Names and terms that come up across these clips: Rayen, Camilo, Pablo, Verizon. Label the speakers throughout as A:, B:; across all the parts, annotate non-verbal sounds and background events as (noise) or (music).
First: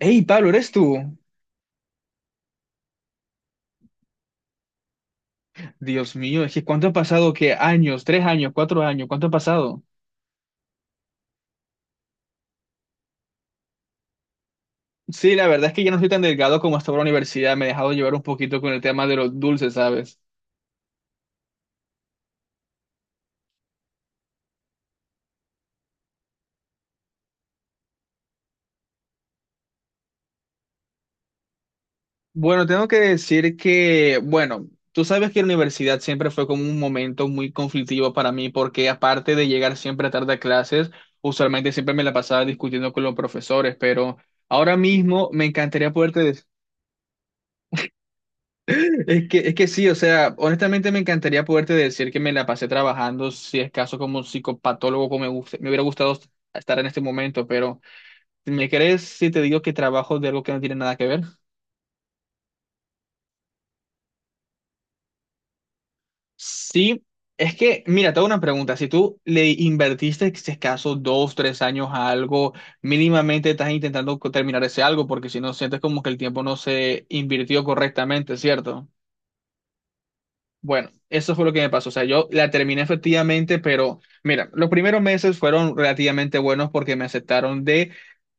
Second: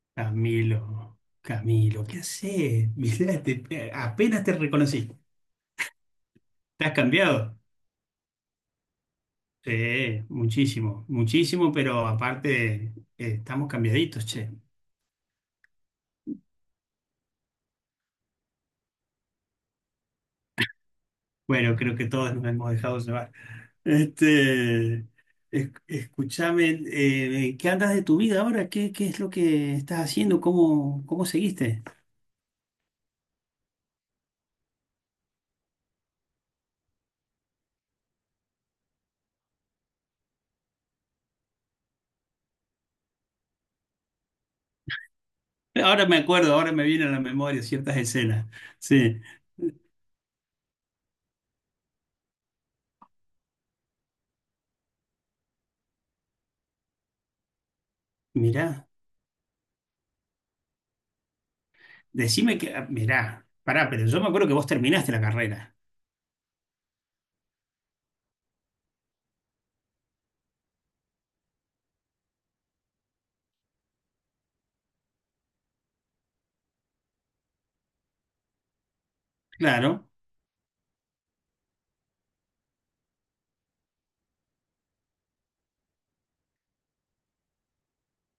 A: Hey, Pablo, ¿eres tú?
B: Camilo, Camilo, ¿qué haces? (laughs) Mirá, apenas te reconocí.
A: Dios mío, es que
B: ¿Te
A: ¿cuánto ha
B: has
A: pasado? ¿Qué
B: cambiado?
A: años? ¿Tres años? ¿Cuatro años? ¿Cuánto ha pasado?
B: Sí, muchísimo, muchísimo, pero aparte estamos cambiaditos, che.
A: Sí, la verdad es que ya no soy tan delgado como estaba en la universidad. Me he dejado llevar un poquito con el tema de los dulces, ¿sabes?
B: Bueno, creo que todos nos hemos dejado llevar. Este, escúchame, ¿qué andas de tu vida ahora? ¿ qué es lo que estás haciendo? ¿ cómo seguiste?
A: Bueno, tengo que decir que, bueno, tú sabes que la universidad siempre fue como un momento muy conflictivo para mí, porque aparte de llegar siempre tarde a clases, usualmente siempre me la pasaba discutiendo con los profesores, pero ahora mismo me encantaría
B: Ahora
A: poder.
B: me acuerdo, ahora me vienen a la memoria ciertas escenas. Sí,
A: Es que sí, o sea, honestamente me encantaría poderte decir que me la pasé trabajando, si es caso como psicopatólogo, como me hubiera gustado estar en este momento, pero ¿me
B: mirá.
A: crees si te digo que trabajo de algo que no tiene nada que ver?
B: Decime que, ah, mirá, pará, pero yo me acuerdo que vos terminaste la carrera.
A: Sí, es que, mira, te hago una pregunta, si tú le invertiste, si es caso, dos, tres años a algo, mínimamente estás intentando terminar ese algo, porque si no, sientes como que el tiempo no se invirtió correctamente, ¿cierto?
B: Claro.
A: Bueno, eso fue lo que me pasó. O sea, yo la terminé efectivamente, pero mira, los primeros meses fueron relativamente buenos porque me aceptaron de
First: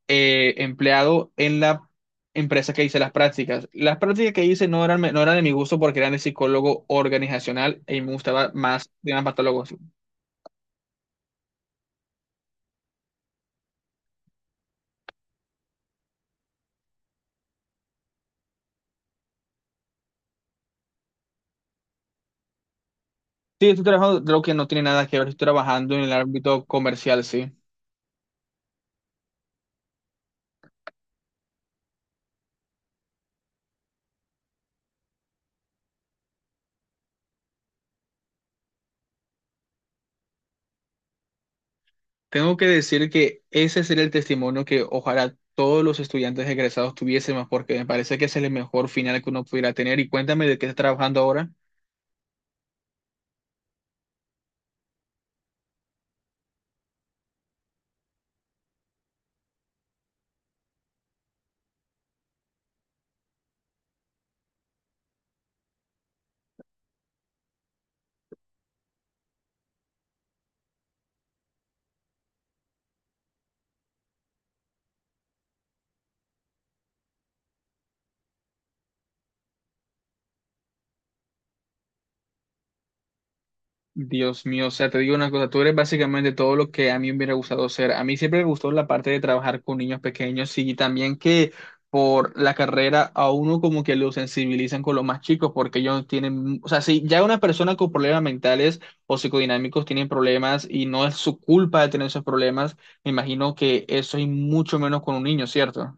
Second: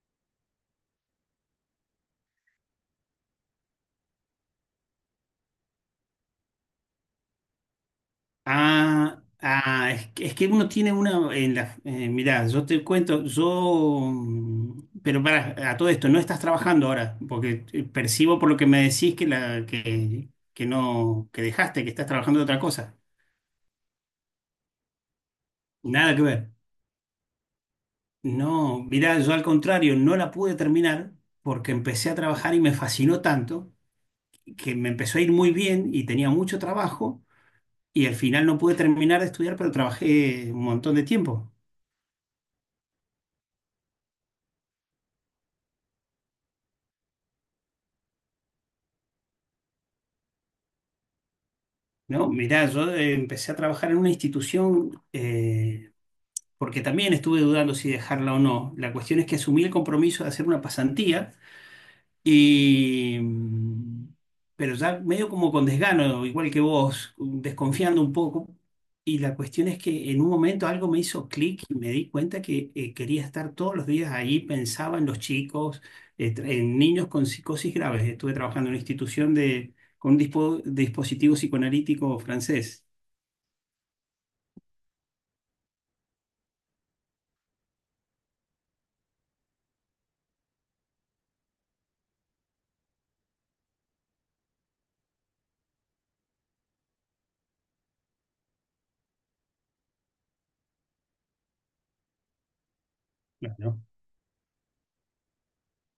A: empleado en la empresa que hice las prácticas. Las prácticas que hice no eran de mi gusto porque eran de psicólogo organizacional y me gustaba más de
B: Ah,
A: más patólogos.
B: ah, es que uno tiene una en la, mirá, yo te cuento, yo, pero para a todo esto, no estás trabajando ahora, porque percibo por lo que me decís que la, que no, que dejaste, que estás trabajando de otra cosa.
A: Sí, estoy trabajando, creo que no tiene nada que ver, estoy trabajando en el
B: Nada que ver.
A: ámbito comercial, sí.
B: No, mirá, yo al contrario, no la pude terminar porque empecé a trabajar y me fascinó tanto que me empezó a ir muy bien y tenía mucho trabajo. Y al final no pude terminar de estudiar, pero trabajé un montón de tiempo,
A: Tengo que decir que ese sería el testimonio que ojalá todos los estudiantes egresados tuviésemos, porque me parece que ese es el mejor final que uno pudiera tener. Y cuéntame de qué estás trabajando ahora.
B: ¿no? Mirá, yo empecé a trabajar en una institución porque también estuve dudando si dejarla o no. La cuestión es que asumí el compromiso de hacer una pasantía. Y, mm, pero ya medio como con desgano, igual que vos, desconfiando un poco. Y la cuestión es que en un momento algo me hizo clic y me di cuenta que quería estar todos los días ahí, pensaba en los chicos, en niños con psicosis graves. Estuve trabajando en una institución de, con un dispositivo psicoanalítico francés.
A: Dios mío, o sea, te digo una cosa, tú eres básicamente todo lo que a mí me hubiera gustado ser. A mí siempre me gustó la parte de trabajar con niños pequeños y también que por la carrera a uno como que lo sensibilizan con los más chicos porque ellos tienen, o sea, si ya una persona con problemas mentales o psicodinámicos tienen problemas y no es su culpa de tener esos problemas, me imagino
B: Claro.
A: que eso es mucho menos con un niño, ¿cierto?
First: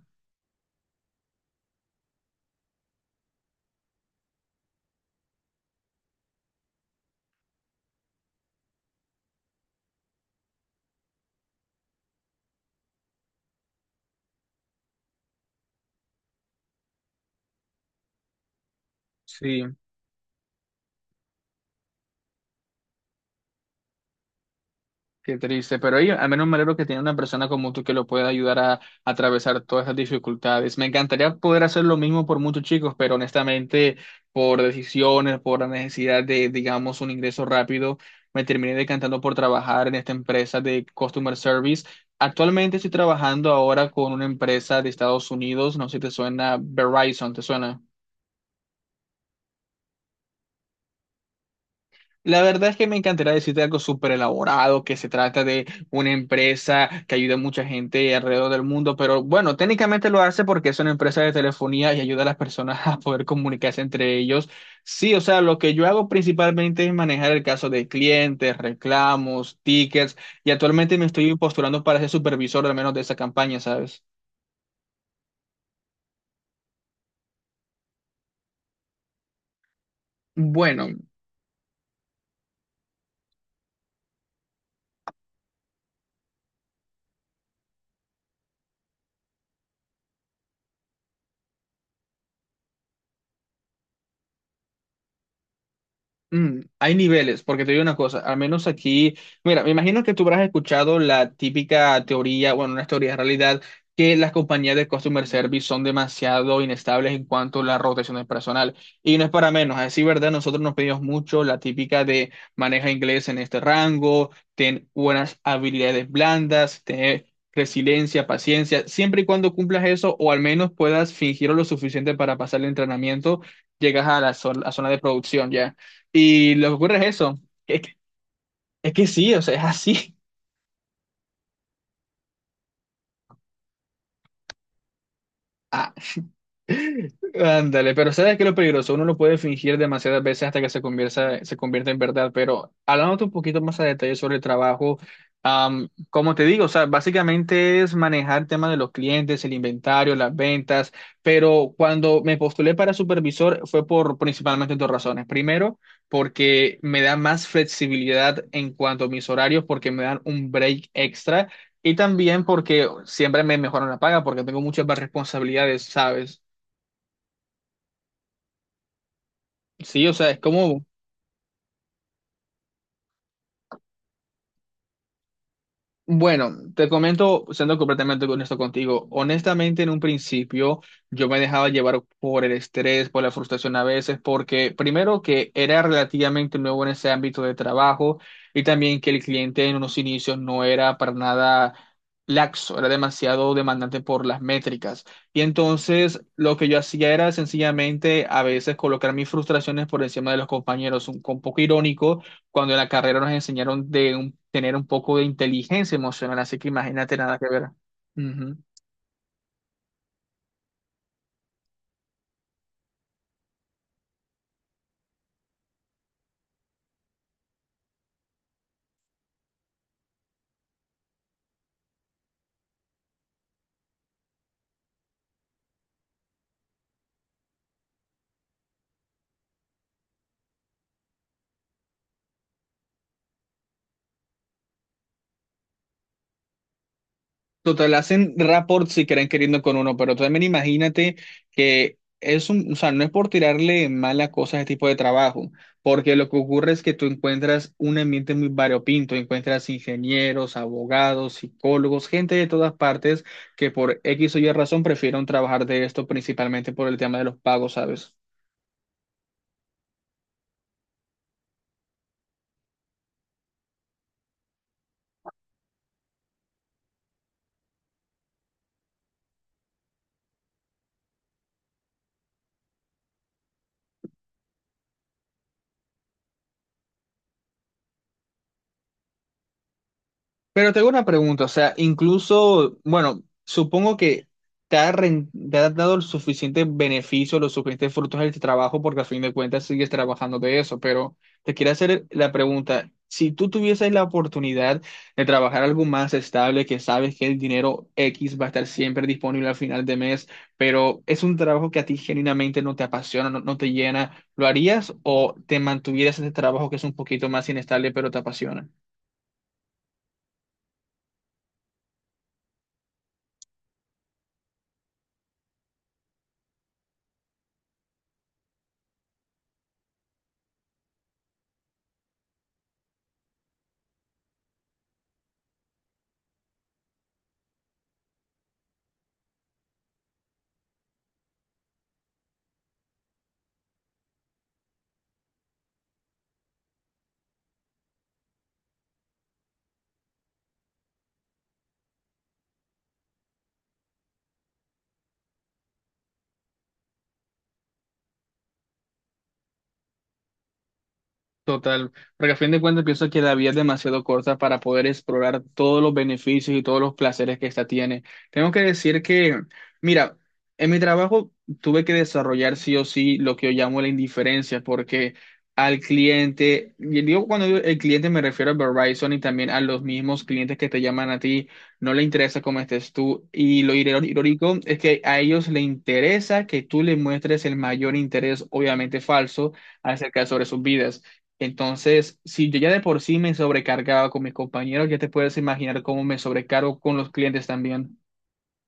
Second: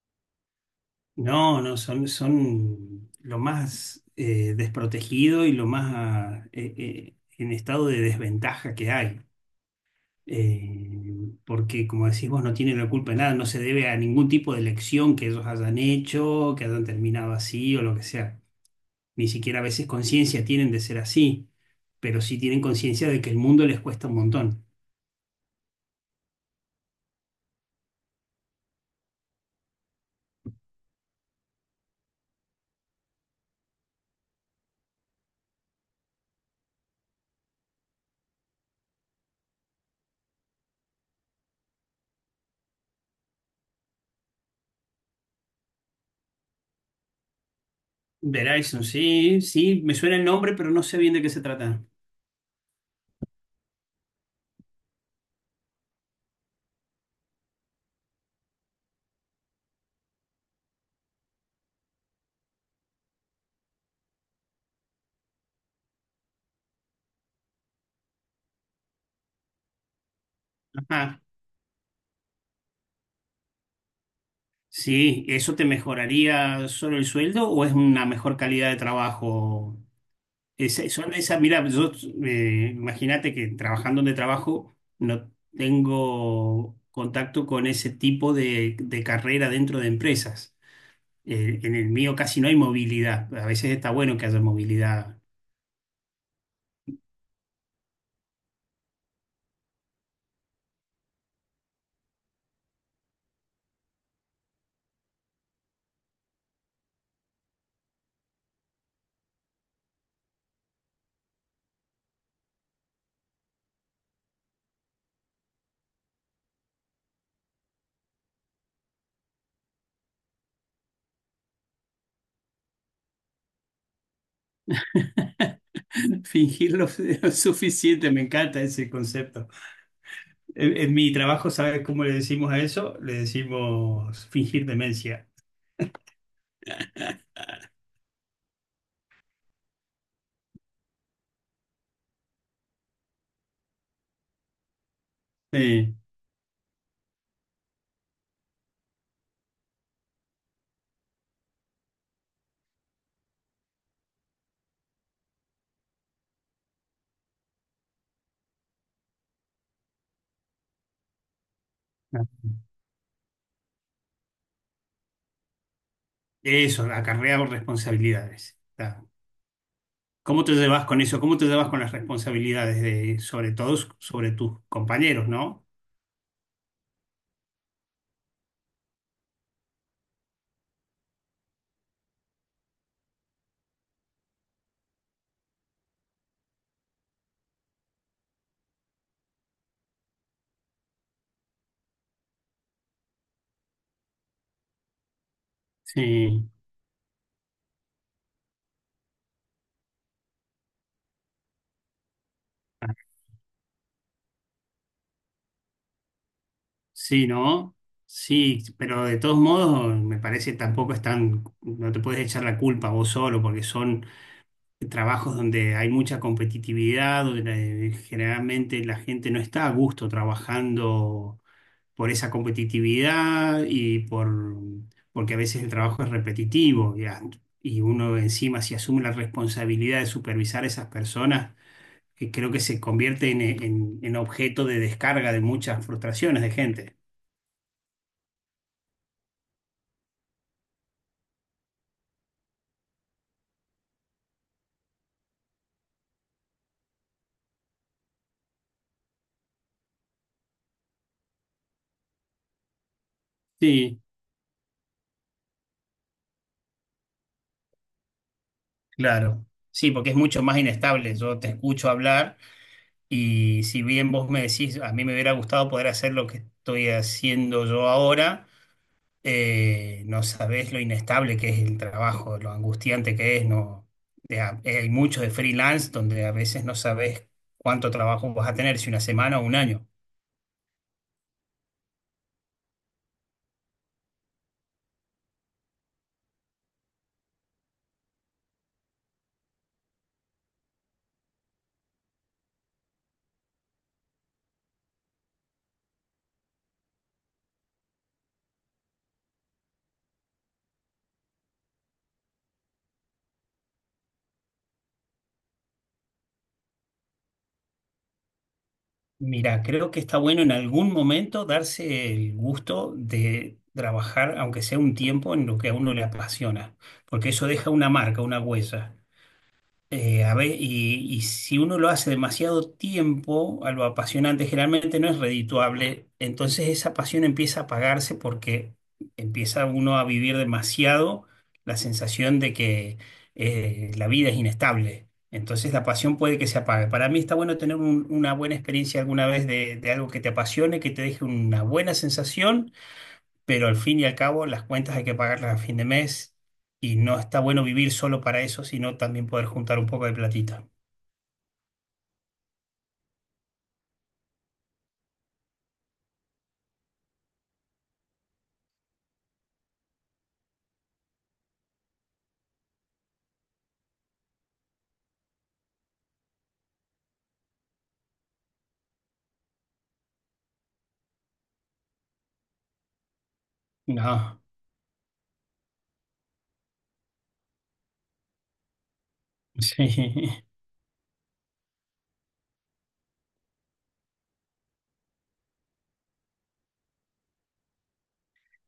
B: No, no, son, son lo más desprotegido y lo más en estado de desventaja que hay. Porque como decís vos, no tienen la culpa de nada, no se debe a ningún tipo de elección que ellos hayan hecho, que hayan terminado así o lo que sea. Ni siquiera a
A: Sí.
B: veces conciencia tienen de ser así, pero sí tienen conciencia de que el mundo les cuesta un montón.
A: Qué triste, pero ahí al menos me alegro que tiene una persona como tú que lo pueda ayudar a atravesar todas esas dificultades. Me encantaría poder hacer lo mismo por muchos chicos, pero honestamente, por decisiones, por la necesidad de, digamos, un ingreso rápido, me terminé decantando por trabajar en esta empresa de customer service. Actualmente estoy trabajando ahora con una empresa de Estados Unidos, no sé si te suena Verizon, ¿te suena?
B: Verizon, sí, sí, me suena el nombre, pero no sé bien de qué se trata.
A: La verdad es que me encantaría decirte algo súper elaborado, que se trata de una empresa que ayuda a mucha gente alrededor del mundo, pero bueno, técnicamente lo hace porque es una empresa de telefonía y ayuda a las personas (laughs) a poder comunicarse entre ellos. Sí, o sea, lo que yo hago principalmente es manejar el caso de clientes, reclamos, tickets, y actualmente me
B: Ajá.
A: estoy postulando para ser supervisor al menos de esa campaña, ¿sabes?
B: Sí, ¿eso te mejoraría solo el sueldo o es una mejor calidad de trabajo? Esa-
A: Bueno.
B: son esas, mira, yo imagínate que trabajando donde trabajo no tengo contacto con ese tipo de carrera dentro de empresas. En el mío casi no hay movilidad. A veces está bueno que haya movilidad.
A: Mm, hay niveles, porque te digo una cosa, al menos aquí, mira, me imagino que tú habrás escuchado la típica teoría, bueno, una teoría de realidad, que las compañías de customer service son demasiado inestables en cuanto a la rotación del personal. Y no es para menos, a decir verdad, nosotros nos pedimos mucho la típica de maneja inglés en este rango, ten buenas habilidades blandas, ten resiliencia, paciencia, siempre y cuando cumplas eso, o al menos puedas fingirlo lo suficiente para pasar el entrenamiento, llegas a la zona, a zona de producción, ¿ya?
B: (laughs)
A: Y lo que
B: Fingirlo
A: ocurre es eso,
B: es
A: que- es que,
B: suficiente, me encanta ese
A: es que sí, o
B: concepto.
A: sea, es así.
B: En mi trabajo, ¿sabes cómo le decimos a eso? Le decimos fingir demencia.
A: (laughs) Ándale, pero ¿sabes qué es lo peligroso? Uno lo puede fingir demasiadas veces hasta que se convierta en verdad, pero hablándote un poquito más a detalle sobre el trabajo,
B: Eh,
A: como te digo, o sea, básicamente es manejar el tema de los clientes, el inventario, las ventas, pero cuando me postulé para supervisor fue por principalmente dos razones. Primero, porque me da más flexibilidad en cuanto a mis horarios, porque me dan un break extra. Y también porque siempre me mejoran la paga, porque tengo muchas más responsabilidades, ¿sabes?
B: eso, acarrea responsabilidades.
A: Sí, o sea, es
B: ¿Cómo te
A: como,
B: llevas con eso? ¿Cómo te llevas con las responsabilidades de, sobre todo, sobre tus compañeros, ¿no?
A: bueno, te comento, siendo completamente honesto contigo, honestamente en un principio yo me dejaba llevar por el estrés, por la frustración a veces, porque primero que era relativamente nuevo en ese ámbito de trabajo y también que el cliente en unos inicios no era para nada laxo, era demasiado demandante por las métricas. Y entonces
B: Sí,
A: lo que yo hacía era sencillamente a veces colocar mis frustraciones por encima de los compañeros, un poco irónico cuando en la carrera nos enseñaron de tener un poco de inteligencia emocional, así que imagínate
B: sí,
A: nada que ver.
B: ¿no?
A: Ujú.
B: Sí, pero de todos modos, me parece tampoco es tan, no te puedes echar la culpa vos solo, porque son trabajos donde hay mucha competitividad, donde generalmente la gente no está a gusto trabajando por esa competitividad y por, porque a veces el trabajo es repetitivo y uno encima si asume la responsabilidad de supervisar a esas personas, que creo que se convierte en, en objeto de descarga de muchas frustraciones de gente.
A: Total, hacen rapport si quieren queriendo con uno, pero también imagínate que es un, o sea, no es por tirarle mala cosa a este tipo de trabajo, porque lo que ocurre es que tú encuentras un ambiente muy variopinto, encuentras ingenieros, abogados, psicólogos, gente de todas partes que por
B: Sí,
A: X o Y razón prefieren trabajar de esto principalmente por el tema de los pagos, ¿sabes?
B: claro. Sí, porque es mucho más inestable. Yo te escucho hablar y si bien vos me decís, a mí me hubiera gustado poder hacer lo que estoy haciendo yo ahora. No sabés lo inestable que es el trabajo, lo angustiante que es, no, de hay mucho de freelance donde a veces no sabés cuánto trabajo vas a tener, si una semana o un año.
A: Pero tengo una pregunta, o sea, incluso, bueno, supongo que te ha dado el suficiente beneficio, los suficientes frutos de este trabajo, porque al fin de cuentas sigues trabajando de eso, pero te quiero hacer la pregunta, si tú tuvieses la oportunidad de trabajar algo más estable, que sabes que el dinero X va a estar siempre disponible al final de mes, pero es un trabajo que a ti genuinamente no te apasiona, no, no te llena, ¿lo harías o te mantuvieras en este trabajo que es un poquito más inestable, pero te apasiona?
B: Mira, creo que está bueno en algún momento darse el gusto de trabajar, aunque sea un tiempo, en lo que a uno le apasiona, porque eso deja una marca, una huella. Y si uno lo hace demasiado tiempo, algo apasionante generalmente no es redituable, entonces esa pasión empieza a apagarse porque empieza uno a vivir demasiado la sensación de que la vida es inestable. Entonces la pasión puede que se apague. Para mí está bueno tener una buena experiencia alguna vez de algo que te apasione, que te deje una buena sensación, pero al fin y al cabo las cuentas hay que pagarlas a fin de mes y no está bueno vivir solo para eso, sino también poder juntar un poco de platita.
A: Total, porque a fin de cuentas pienso que la vida es demasiado corta para poder explorar todos los beneficios y todos los placeres que esta tiene. Tengo que decir que, mira, en mi trabajo tuve que desarrollar sí o sí lo que yo llamo la indiferencia, porque al cliente, y digo cuando digo el cliente me refiero a Verizon y también a los mismos clientes que te llaman a ti, no le interesa cómo estés tú. Y lo
B: No,
A: irónico es que a ellos le interesa que tú le muestres el mayor interés, obviamente falso,
B: (laughs)
A: acerca
B: sí.
A: sobre sus vidas. Entonces, si yo ya de por sí me sobrecargaba con mis compañeros, ya te puedes imaginar cómo me sobrecargo con los clientes también.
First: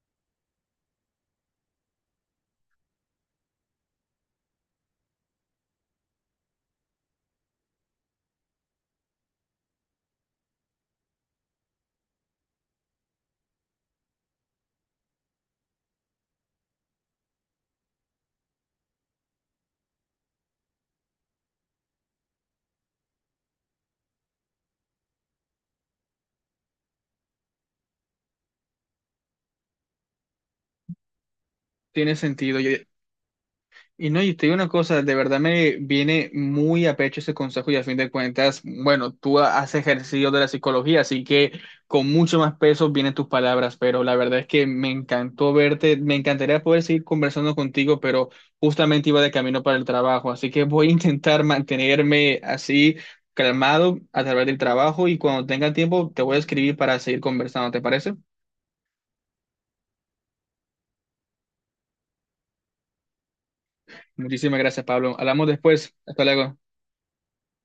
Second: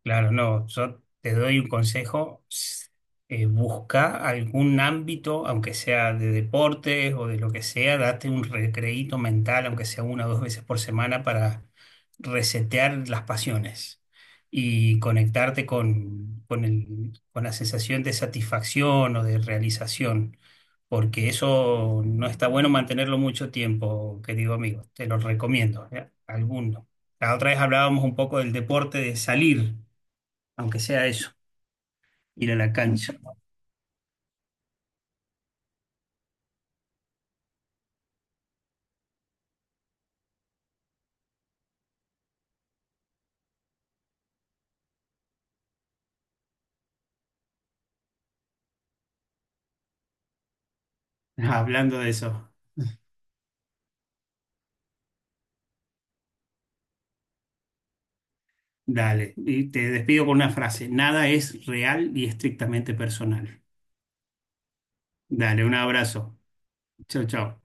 B: Claro, no, yo te doy un consejo, busca algún ámbito, aunque sea de deportes o de lo que sea, date un recreíto mental, aunque sea una o dos veces por semana, para resetear las pasiones y conectarte con con la sensación de satisfacción o de realización, porque eso no está bueno mantenerlo mucho tiempo, querido amigo, te lo recomiendo, ¿eh? Alguno. La otra vez hablábamos un poco del deporte de salir aunque sea eso,
A: Tiene
B: ir a
A: sentido. Yo,
B: la cancha.
A: y no, y te digo una cosa, de verdad me viene muy a pecho ese consejo y a fin de cuentas, bueno, tú has ejercido de la psicología, así que con mucho más peso vienen tus palabras, pero la verdad es que me encantó verte, me encantaría poder seguir conversando contigo, pero justamente iba de camino para el trabajo, así que voy a intentar
B: (laughs) Hablando de
A: mantenerme
B: eso,
A: así calmado a través del trabajo y cuando tenga tiempo te voy a escribir para seguir conversando, ¿te parece?
B: dale. Y te despido con una frase. Nada es real y estrictamente personal.
A: Muchísimas gracias, Pablo. Hablamos
B: Dale, un
A: después. Hasta
B: abrazo.
A: luego.
B: Chau, chau.